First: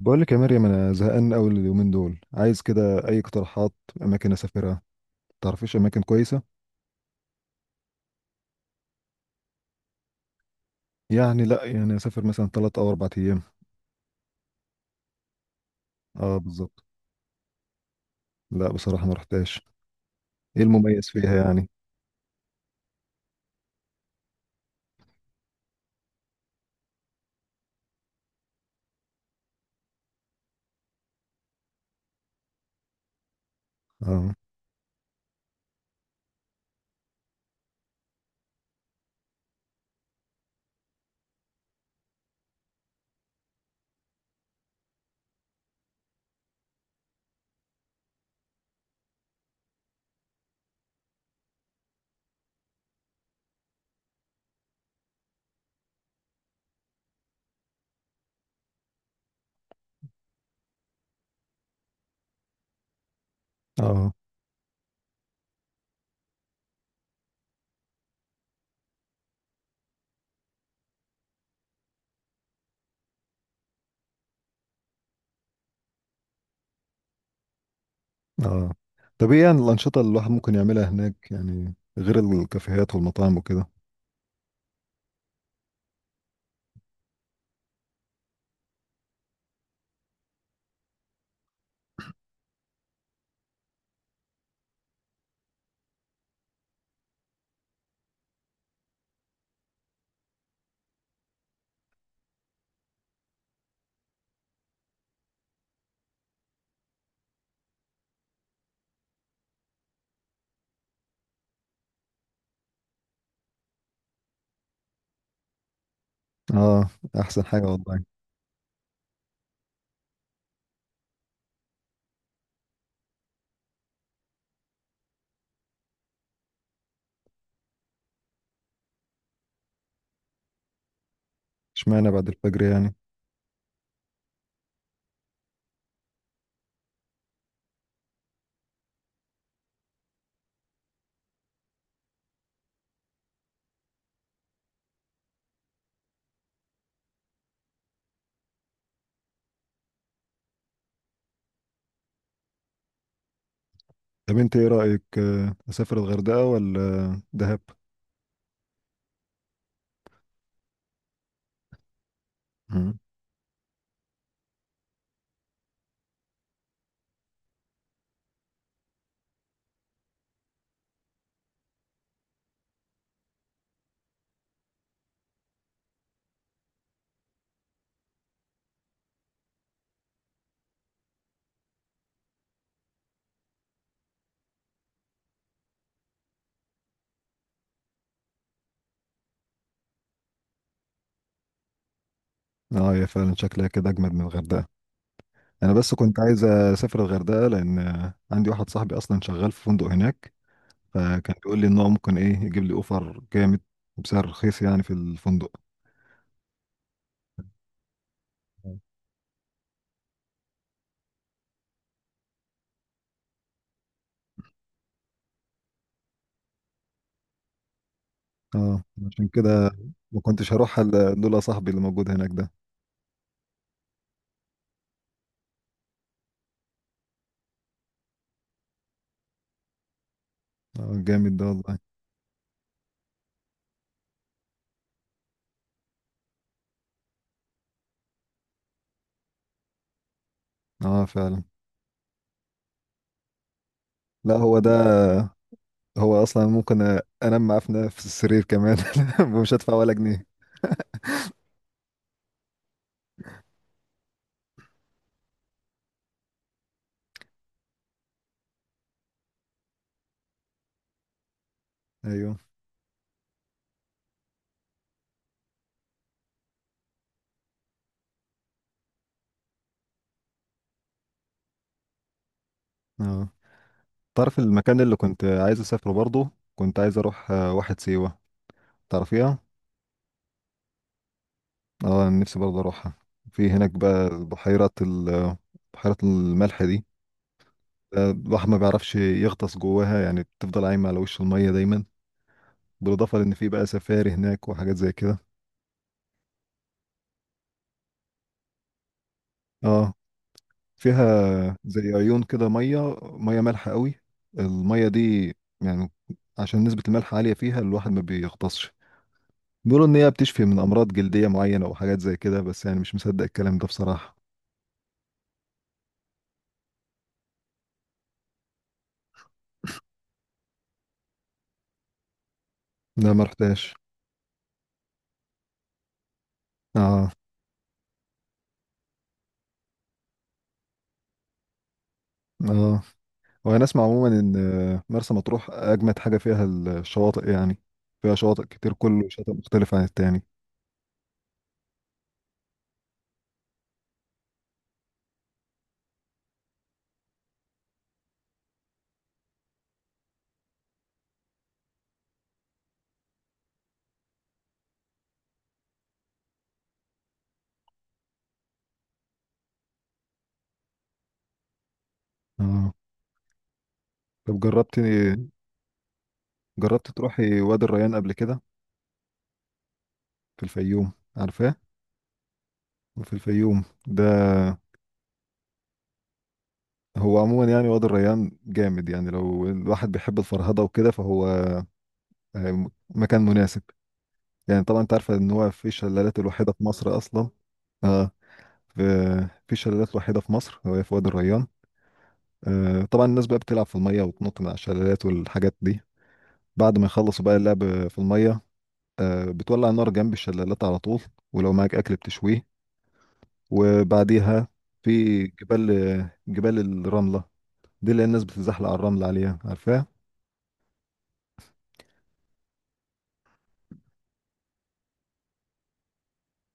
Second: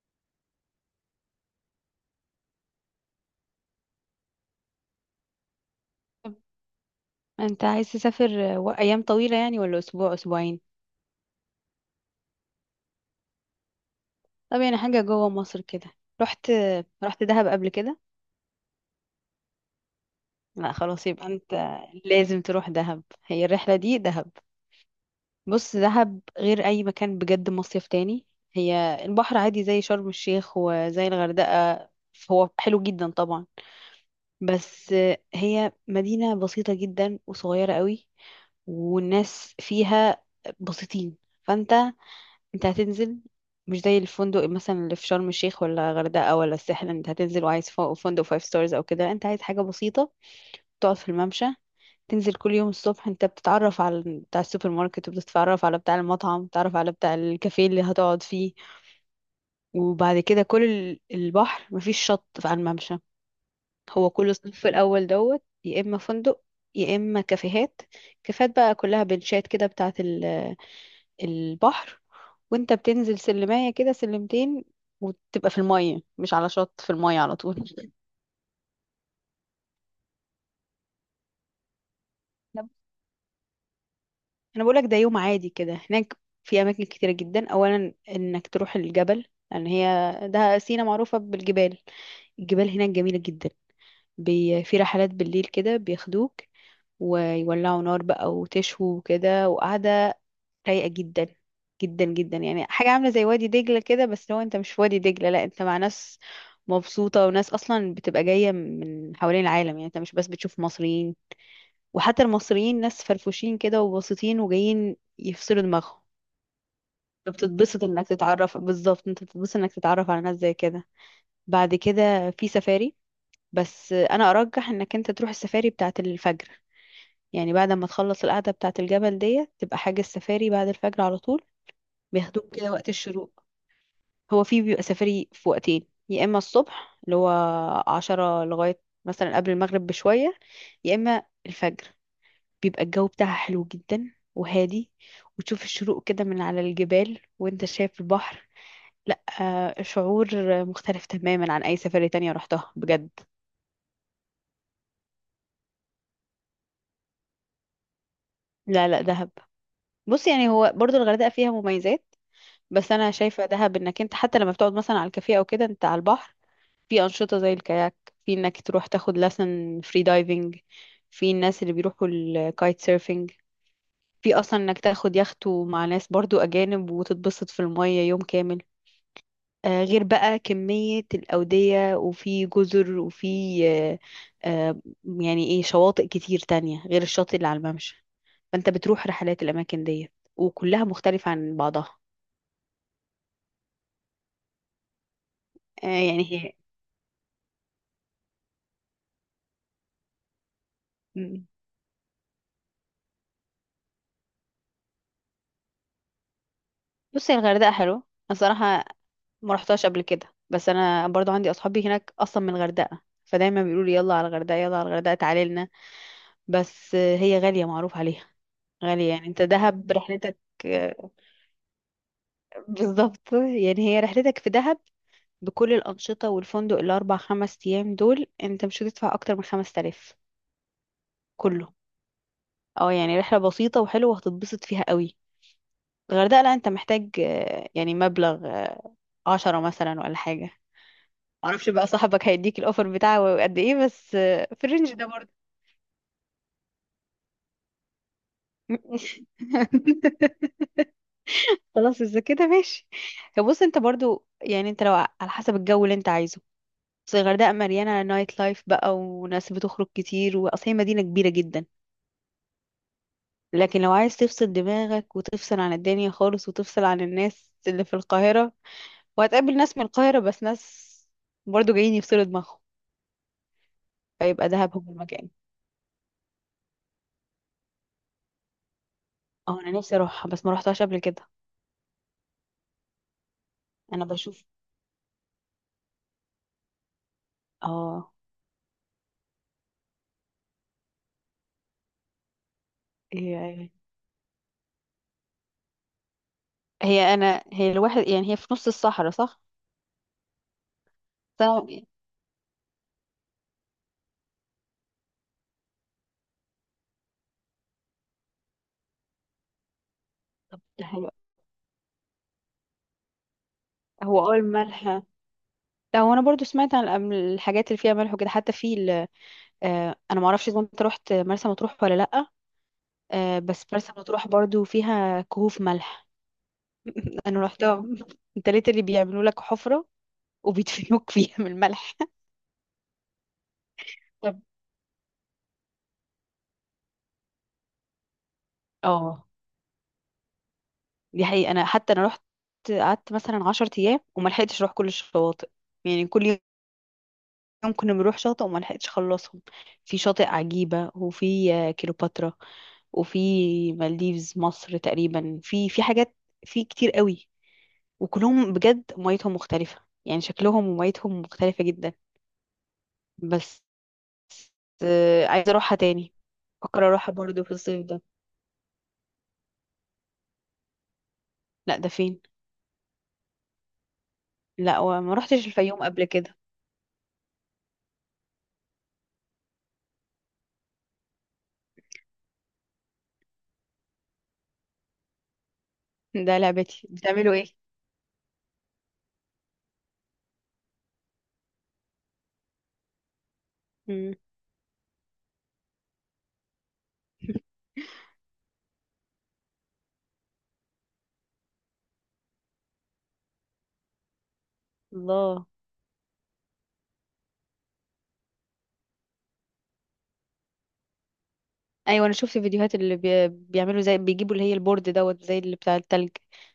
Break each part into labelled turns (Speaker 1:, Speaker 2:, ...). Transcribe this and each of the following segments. Speaker 1: بقول لك يا مريم، انا زهقان قوي اليومين دول، عايز كده اي اقتراحات اماكن اسافرها. تعرفيش اماكن
Speaker 2: طب،
Speaker 1: كويسه؟
Speaker 2: انت عايز تسافر ايام طويلة يعني ولا اسبوع اسبوعين؟
Speaker 1: يعني لا، يعني اسافر مثلا 3 او 4 ايام.
Speaker 2: طب، يعني حاجة جوه مصر كده.
Speaker 1: اه،
Speaker 2: رحت
Speaker 1: بالظبط.
Speaker 2: رحت دهب قبل كده؟
Speaker 1: لا بصراحه ما رحتهاش. ايه
Speaker 2: لا، خلاص
Speaker 1: المميز
Speaker 2: يبقى
Speaker 1: فيها
Speaker 2: انت
Speaker 1: يعني؟
Speaker 2: لازم تروح دهب، هي الرحلة دي دهب. بص، دهب غير اي مكان، بجد مصيف تاني. هي البحر عادي زي شرم الشيخ وزي الغردقة، هو حلو جدا طبعا.
Speaker 1: اه.
Speaker 2: بس هي مدينة بسيطة جدا وصغيرة قوي، والناس فيها بسيطين. فانت هتنزل. مش زي الفندق مثلا اللي في شرم الشيخ ولا غردقة ولا الساحل، انت هتنزل وعايز فندق فايف ستارز او كده، انت عايز حاجة بسيطة. تقعد في الممشى. تنزل كل يوم الصبح، انت بتتعرف على بتاع السوبر ماركت، وبتتعرف على بتاع المطعم، بتتعرف على بتاع الكافيه اللي هتقعد فيه. وبعد كده كل البحر، مفيش شط على الممشى. هو
Speaker 1: اه.
Speaker 2: كل الصف الاول دوت، يا اما فندق، يا اما كافيهات. كافيهات بقى كلها بنشات كده بتاعة البحر. وانت بتنزل سلمايه كده سلمتين، وتبقى في الميه مش على شط، في الميه على طول.
Speaker 1: اه. طب ايه يعني الانشطه اللي الواحد ممكن يعملها هناك يعني، غير
Speaker 2: انا
Speaker 1: الكافيهات والمطاعم وكده؟
Speaker 2: أنا بقولك، ده يوم عادي كده هناك. في اماكن كتيره جدا، اولا انك تروح الجبل. لان ده سينا معروفه بالجبال. الجبال هناك جميله جدا. في رحلات بالليل كده بياخدوك، ويولعوا نار بقى وتشوي وكده، وقعدة رايقة جدا، جدا جدا، يعني حاجة عاملة زي وادي دجلة كده، بس لو انت مش في وادي دجلة، لا انت مع ناس مبسوطة. وناس اصلا بتبقى جاية من حوالين العالم، يعني انت مش بس بتشوف مصريين. وحتى المصريين ناس فرفوشين كده وبسيطين وجايين يفصلوا دماغهم.
Speaker 1: اه، احسن حاجه
Speaker 2: بتتبسط
Speaker 1: والله.
Speaker 2: انك تتعرف بالظبط انت بتتبسط انك تتعرف على ناس زي كده. بعد كده في سفاري. بس انا ارجح انك انت تروح السفاري بتاعة الفجر. يعني بعد ما تخلص القعدة بتاعة الجبل ديت، تبقى حاجة السفاري بعد الفجر على طول.
Speaker 1: اشمعنى بعد
Speaker 2: بياخدوك
Speaker 1: الفجر
Speaker 2: كده وقت
Speaker 1: يعني؟
Speaker 2: الشروق. هو في بيبقى سفري في وقتين، يا اما الصبح اللي هو 10 لغاية مثلا قبل المغرب بشوية، يا اما الفجر. بيبقى الجو بتاعها حلو جدا وهادي. وتشوف الشروق كده من على الجبال وانت شايف البحر. لا، شعور مختلف تماما عن اي سفرية تانية رحتها بجد.
Speaker 1: طب انت ايه رايك، اسافر الغردقه ولا دهب؟
Speaker 2: لا، لا، دهب. بص، يعني هو برضو الغردقة فيها مميزات. بس
Speaker 1: مم.
Speaker 2: انا شايفة دهب، انك انت حتى لما بتقعد مثلا على الكافيه او كده انت على البحر. في أنشطة زي الكاياك. في إنك تروح تاخد لسن فري دايفنج. في الناس اللي بيروحوا الكايت سيرفينج. في أصلا إنك تاخد يخته مع ناس برضو أجانب، وتتبسط في المية يوم كامل. غير بقى كمية الأودية، وفي جزر، وفي آه، آه، يعني إيه شواطئ كتير تانية غير الشاطئ اللي على الممشى. فأنت بتروح رحلات الأماكن دي، وكلها مختلفة عن بعضها.
Speaker 1: اه، يا فعلا شكلها كده اجمد من الغردقه. انا
Speaker 2: آه،
Speaker 1: بس كنت
Speaker 2: يعني
Speaker 1: عايز
Speaker 2: هي
Speaker 1: اسافر الغردقه لان عندي واحد صاحبي اصلا شغال في فندق هناك، فكان
Speaker 2: م-
Speaker 1: بيقول لي ان هو ممكن ايه يجيب لي اوفر جامد وبسعر رخيص يعني في الفندق.
Speaker 2: بصي، الغردقة حلوة الصراحة، ما رحتهاش قبل كده. بس انا برضو عندي اصحابي هناك اصلا من الغردقه، فدايما بيقولوا لي يلا على الغردقه، يلا على الغردقه، تعالي لنا. بس هي غاليه معروف عليها.
Speaker 1: اه،
Speaker 2: غاليه، يعني
Speaker 1: عشان
Speaker 2: انت
Speaker 1: كده.
Speaker 2: دهب
Speaker 1: ما
Speaker 2: رحلتك.
Speaker 1: كنتش هروح إلا لولا صاحبي اللي موجود هناك ده.
Speaker 2: بالظبط، يعني هي رحلتك في دهب. بكل الانشطه والفندق، الاربع خمس ايام دول انت مش هتدفع اكتر من 5000.
Speaker 1: اه، جامد ده
Speaker 2: كله.
Speaker 1: والله.
Speaker 2: اه، يعني رحله بسيطه وحلوه وهتتبسط فيها قوي. الغردقه، لا انت محتاج يعني مبلغ 10 مثلا ولا حاجه.
Speaker 1: اه، فعلا.
Speaker 2: معرفش بقى صاحبك هيديك الاوفر بتاعه قد ايه، بس
Speaker 1: لا، هو
Speaker 2: في الرينج
Speaker 1: ده.
Speaker 2: ده برضه.
Speaker 1: هو اصلا ممكن انام معاه في نفس السرير كمان. ومش هدفع ولا جنيه.
Speaker 2: خلاص، اذا كده ماشي. بص، انت برضو يعني انت لو على حسب الجو اللي انت عايزه. بس الغردقه مليانه نايت لايف بقى، وناس بتخرج كتير، واصل هي مدينه كبيره جدا.
Speaker 1: ايوه.
Speaker 2: لكن لو عايز تفصل دماغك وتفصل عن الدنيا خالص وتفصل عن الناس اللي في القاهره. وهتقابل ناس من القاهره، بس ناس برضو جايين يفصلوا دماغهم.
Speaker 1: اه. تعرف
Speaker 2: فيبقى دهب
Speaker 1: المكان
Speaker 2: هو
Speaker 1: اللي كنت
Speaker 2: المكان.
Speaker 1: عايز اسافره برضه؟ كنت عايز اروح واحد سيوه، تعرفيها؟
Speaker 2: اه، انا نفسي اروحها بس ما روحتهاش قبل كده.
Speaker 1: اه، أنا نفسي برضه اروحها. في هناك
Speaker 2: انا
Speaker 1: بقى
Speaker 2: بشوف.
Speaker 1: بحيرة ال، بحيرة الملح دي،
Speaker 2: اه،
Speaker 1: الواحد ما بيعرفش يغطس جواها يعني، بتفضل عايمة على وش المية دايما. بالإضافة لأن
Speaker 2: ايوه،
Speaker 1: في بقى
Speaker 2: ايوه.
Speaker 1: سفاري هناك وحاجات زي كده.
Speaker 2: هي الواحد، يعني هي في نص الصحراء، صح؟
Speaker 1: اه.
Speaker 2: بس
Speaker 1: فيها
Speaker 2: أنا-
Speaker 1: زي عيون كده، مية مية مالحة قوي، المية دي، يعني عشان نسبة الملح عالية فيها الواحد ما بيغطسش. بيقولوا إن هي بتشفي من
Speaker 2: طب، ده
Speaker 1: أمراض
Speaker 2: حلو.
Speaker 1: جلدية معينة وحاجات زي كده، بس يعني مش مصدق الكلام ده بصراحة.
Speaker 2: هو اول ملح. لا، هو انا برضو سمعت عن الحاجات اللي فيها ملح وكده، حتى في انا ما اعرفش اذا انت رحت مرسى مطروح ولا لا.
Speaker 1: لا، ما
Speaker 2: بس
Speaker 1: رحتهاش.
Speaker 2: مرسى مطروح برضو فيها كهوف ملح.
Speaker 1: اه.
Speaker 2: انا رحتها انت ليه، اللي بيعملوا لك حفرة وبيدفنوك فيها من الملح.
Speaker 1: اه، وانا اسمع عموما ان
Speaker 2: طب،
Speaker 1: مرسى مطروح اجمد حاجه فيها الشواطئ يعني، فيها شواطئ كتير، كل
Speaker 2: اه.
Speaker 1: شاطئ مختلف عن التاني.
Speaker 2: دي حقيقة، انا حتى انا رحت. قعدت مثلا 10 ايام، وما لحقتش اروح كل الشواطئ. يعني كل يوم كنا بنروح شاطئ، وما لحقتش اخلصهم. في شاطئ عجيبة، وفي كليوباترا، وفي مالديفز مصر تقريبا، في حاجات، في كتير قوي. وكلهم بجد ميتهم مختلفة، يعني شكلهم وميتهم مختلفة جدا.
Speaker 1: اه.
Speaker 2: بس.
Speaker 1: طب جربت،
Speaker 2: عايزة اروحها تاني. بفكر اروحها
Speaker 1: تروحي
Speaker 2: برضو في
Speaker 1: وادي
Speaker 2: الصيف
Speaker 1: الريان
Speaker 2: ده.
Speaker 1: قبل كده؟ في الفيوم، عارفاه؟
Speaker 2: لا، ده فين؟
Speaker 1: في الفيوم ده،
Speaker 2: لا، وما روحتش الفيوم قبل كده.
Speaker 1: هو عموما يعني وادي الريان جامد يعني، لو الواحد بيحب الفرهده وكده فهو مكان مناسب. يعني طبعا انت عارفه ان هو في الشلالات
Speaker 2: ده
Speaker 1: الوحيده في
Speaker 2: لعبتي،
Speaker 1: مصر اصلا.
Speaker 2: بتعملوا ايه؟
Speaker 1: اه. في شلالات وحيده في مصر، وهي في وادي الريان. طبعا الناس بقى بتلعب في المية
Speaker 2: مم.
Speaker 1: وتنط من على الشلالات والحاجات دي. بعد ما يخلصوا بقى اللعب في المية، بتولع نار جنب الشلالات على طول، ولو معاك أكل بتشويه. وبعديها في
Speaker 2: الله.
Speaker 1: جبال، جبال الرملة، دي اللي الناس بتتزحلق على الرمل عليها، عارفاها؟
Speaker 2: ايوه، انا شفت فيديوهات اللي بيعملوا زي بيجيبوا اللي هي البورد دوت زي اللي بتاع التلج.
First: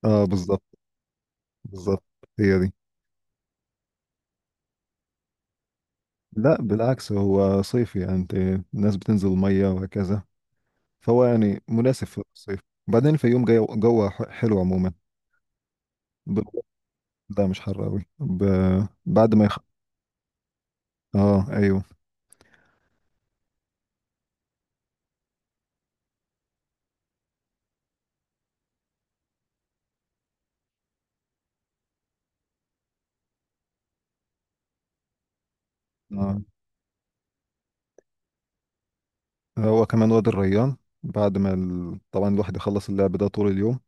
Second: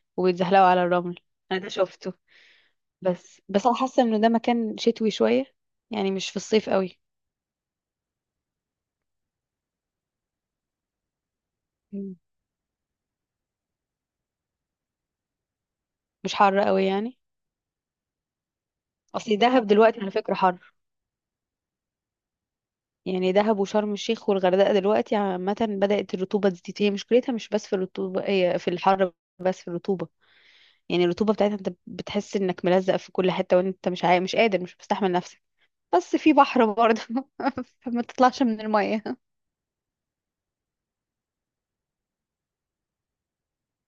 Speaker 1: اه، بالظبط.
Speaker 2: وبيتزحلقوا على الرمل. انا ده
Speaker 1: بالظبط،
Speaker 2: شفته.
Speaker 1: هي دي.
Speaker 2: بس انا حاسه انه ده مكان شتوي شويه. يعني مش في
Speaker 1: لا،
Speaker 2: الصيف قوي.
Speaker 1: بالعكس هو صيفي. يعني انت، الناس بتنزل المية وهكذا، فهو يعني مناسب
Speaker 2: مم.
Speaker 1: في الصيف. وبعدين الفيوم جو جوه حلو عموما.
Speaker 2: مش
Speaker 1: ب-
Speaker 2: حر قوي يعني؟
Speaker 1: لا، مش حر قوي. بعد
Speaker 2: اصل
Speaker 1: ما
Speaker 2: دهب
Speaker 1: يخلص.
Speaker 2: دلوقتي على فكره حر.
Speaker 1: اه، ايوه.
Speaker 2: يعني دهب وشرم الشيخ والغردقه دلوقتي عامه بدات الرطوبه تزيد، هي مشكلتها مش بس في الرطوبه، هي في الحر. بس في الرطوبه. يعني الرطوبه بتاعتها، انت بتحس انك ملزق في كل حته، وانت مش قادر، مش مستحمل. بس في
Speaker 1: اه،
Speaker 2: بحر برضه فما تطلعش من المية.
Speaker 1: هو كمان وادي الريان، بعد ما ال... طبعا الواحد يخلص اللعب ده طول اليوم،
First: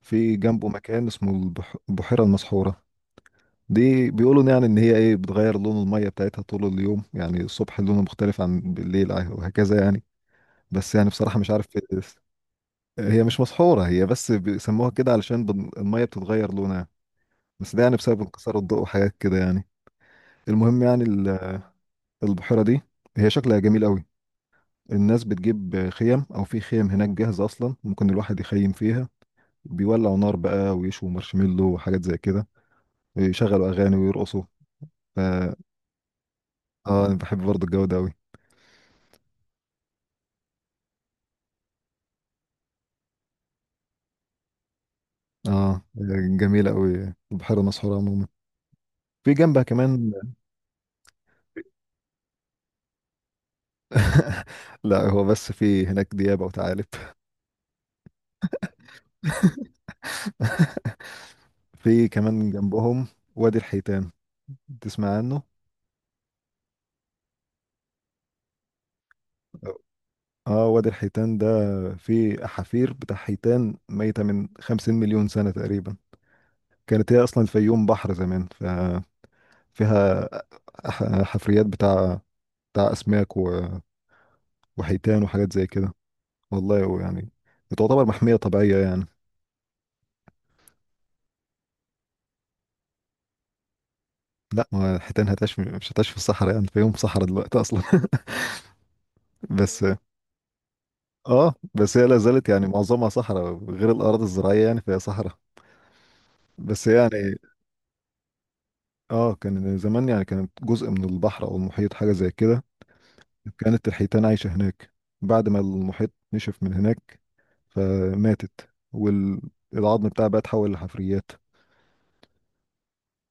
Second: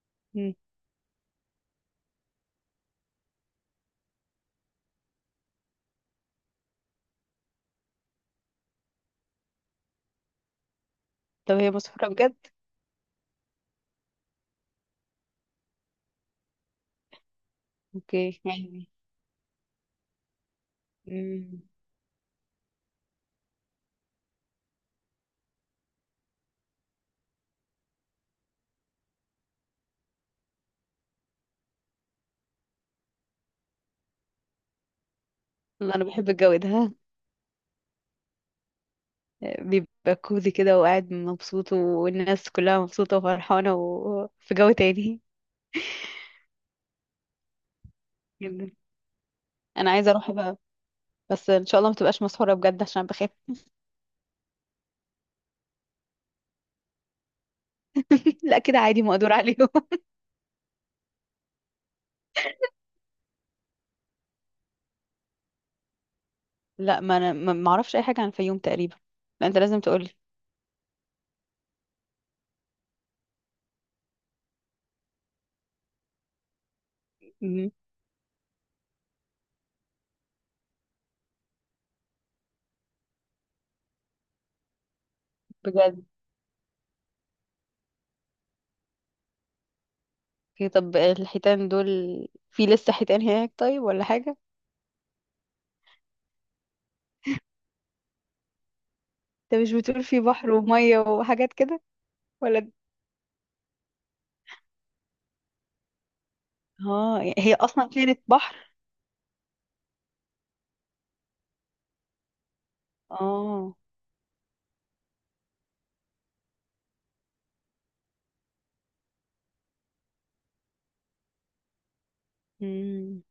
Speaker 1: في
Speaker 2: مم.
Speaker 1: جنبه مكان اسمه البحيرة المسحورة. دي بيقولوا يعني ان هي ايه، بتغير لون المية بتاعتها طول اليوم، يعني الصبح لونه مختلف عن بالليل وهكذا يعني. بس يعني بصراحة مش
Speaker 2: طب،
Speaker 1: عارف
Speaker 2: هي مسافرة بجد؟
Speaker 1: هي مش مسحورة، هي بس بيسموها كده علشان المية بتتغير لونها، بس ده يعني بسبب
Speaker 2: اوكي،
Speaker 1: انكسار الضوء
Speaker 2: يعني.
Speaker 1: وحاجات كده يعني. المهم يعني
Speaker 2: مم.
Speaker 1: البحيرة دي، هي شكلها جميل قوي. الناس بتجيب خيم، او في خيم هناك جاهزه اصلا ممكن الواحد يخيم فيها، بيولعوا نار بقى ويشوا مارشميلو وحاجات زي كده، ويشغلوا اغاني ويرقصوا. ف،
Speaker 2: انا بحب الجو ده.
Speaker 1: اه انا بحب برضه الجو ده قوي.
Speaker 2: بيبقى كوزي كده وقاعد مبسوط، والناس كلها مبسوطة وفرحانة، وفي جو تاني.
Speaker 1: اه، جميله قوي بحيره مسحوره عموما.
Speaker 2: جدا.
Speaker 1: في جنبها
Speaker 2: انا
Speaker 1: كمان.
Speaker 2: عايزة اروح بقى. بس ان شاء الله ما تبقاش مسافرة بجد عشان بخاف.
Speaker 1: لا، هو بس في هناك ديابه وثعالب.
Speaker 2: لا، كده عادي مقدور عليهم
Speaker 1: في كمان جنبهم وادي الحيتان، تسمع عنه؟
Speaker 2: لا، ما انا ما اعرفش اي حاجة عن الفيوم تقريبا. لا، انت لازم تقولي.
Speaker 1: اه، وادي الحيتان ده فيه احافير بتاع حيتان ميتة من 50 مليون سنة تقريبا. كانت هي اصلا
Speaker 2: مم.
Speaker 1: الفيوم بحر زمان، ف فيها حفريات بتاع أسماك و، وحيتان وحاجات زي كده.
Speaker 2: بجد؟
Speaker 1: والله، ويعني بتعتبر محمية طبيعية يعني.
Speaker 2: اوكي، طب الحيتان دول. في لسه حيتان هناك طيب، ولا حاجة؟
Speaker 1: لا، ما الحيتان هتعيش، مش هتعيش في الصحراء. يعني في يوم صحراء دلوقتي أصلا.
Speaker 2: انت مش
Speaker 1: بس،
Speaker 2: بتقول في بحر ومية
Speaker 1: اه
Speaker 2: وحاجات كده؟
Speaker 1: بس هي لا زالت يعني
Speaker 2: ولا.
Speaker 1: معظمها صحراء غير الأراضي الزراعية، يعني فهي صحراء. بس
Speaker 2: اه،
Speaker 1: يعني.
Speaker 2: يعني هي اصلا كانت بحر.
Speaker 1: اه، كان زمان يعني كانت جزء من البحر أو المحيط، حاجة زي كده.
Speaker 2: اه.
Speaker 1: كانت الحيتان عايشة هناك، بعد ما المحيط نشف من هناك فماتت، والعظم بتاعها بقى اتحول لحفريات.
Speaker 2: امم.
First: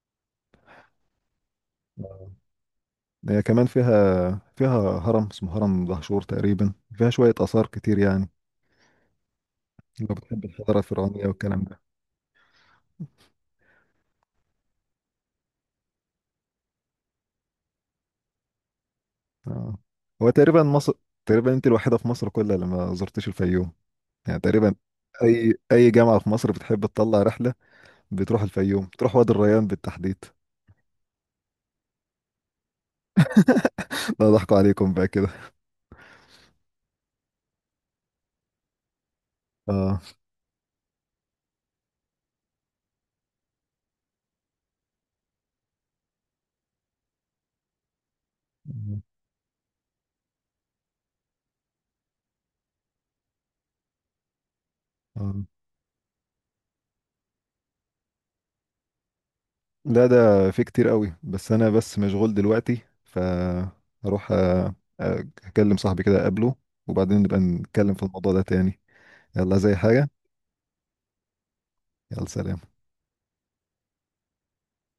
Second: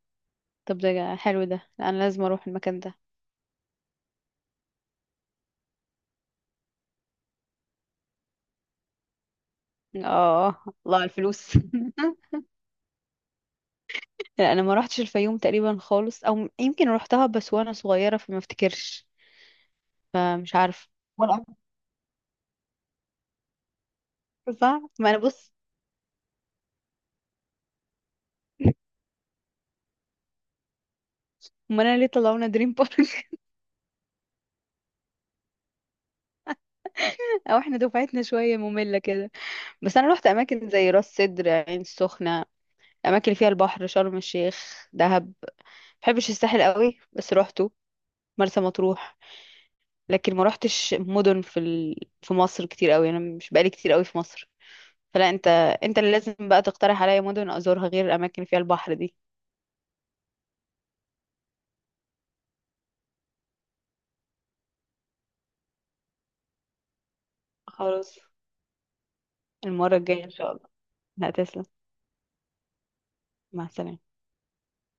Speaker 2: طب، ده حلو ده، لا، انا لازم اروح المكان ده.
Speaker 1: هي كمان فيها هرم اسمه هرم دهشور تقريبا، فيها شوية آثار كتير يعني، لو بتحب
Speaker 2: اه،
Speaker 1: الحضارة
Speaker 2: الله على
Speaker 1: الفرعونية
Speaker 2: الفلوس
Speaker 1: والكلام ده.
Speaker 2: لا، انا ما روحتش الفيوم تقريبا خالص، او يمكن روحتها بس وانا صغيره فما افتكرش.
Speaker 1: آه. هو
Speaker 2: فمش
Speaker 1: تقريبا
Speaker 2: عارفه.
Speaker 1: مصر،
Speaker 2: ولا
Speaker 1: تقريبا
Speaker 2: أعرف.
Speaker 1: انت الوحيدة في مصر كلها اللي ما زرتش الفيوم، يعني تقريبا.
Speaker 2: صح، ما انا بص.
Speaker 1: اي جامعة في مصر بتحب تطلع رحلة بتروح الفيوم، بتروح وادي الريان بالتحديد.
Speaker 2: ما انا ليه طلعونا دريم بارك؟
Speaker 1: لا، ضحكوا عليكم بقى كده.
Speaker 2: او احنا دفعتنا شويه ممله كده. بس
Speaker 1: اه.
Speaker 2: انا روحت اماكن زي راس سدر، عين السخنه. الاماكن اللي فيها البحر، شرم الشيخ، دهب. بحبش الساحل قوي بس روحته. مرسى مطروح. لكن ما روحتش مدن في في مصر كتير قوي، انا مش بقالي كتير قوي في مصر. فلا
Speaker 1: آه.
Speaker 2: انت. انت اللي لازم بقى تقترح عليا مدن ازورها غير الاماكن اللي فيها البحر دي.
Speaker 1: لا، ده في كتير قوي، بس انا بس مشغول دلوقتي، فاروح اكلم صاحبي كده اقابله، وبعدين نبقى نتكلم في
Speaker 2: خلاص.
Speaker 1: الموضوع ده تاني. يلا زي
Speaker 2: المرة
Speaker 1: حاجة.
Speaker 2: الجاية ان شاء الله. لا، تسلم.
Speaker 1: يلا، سلام.
Speaker 2: مع السلامة.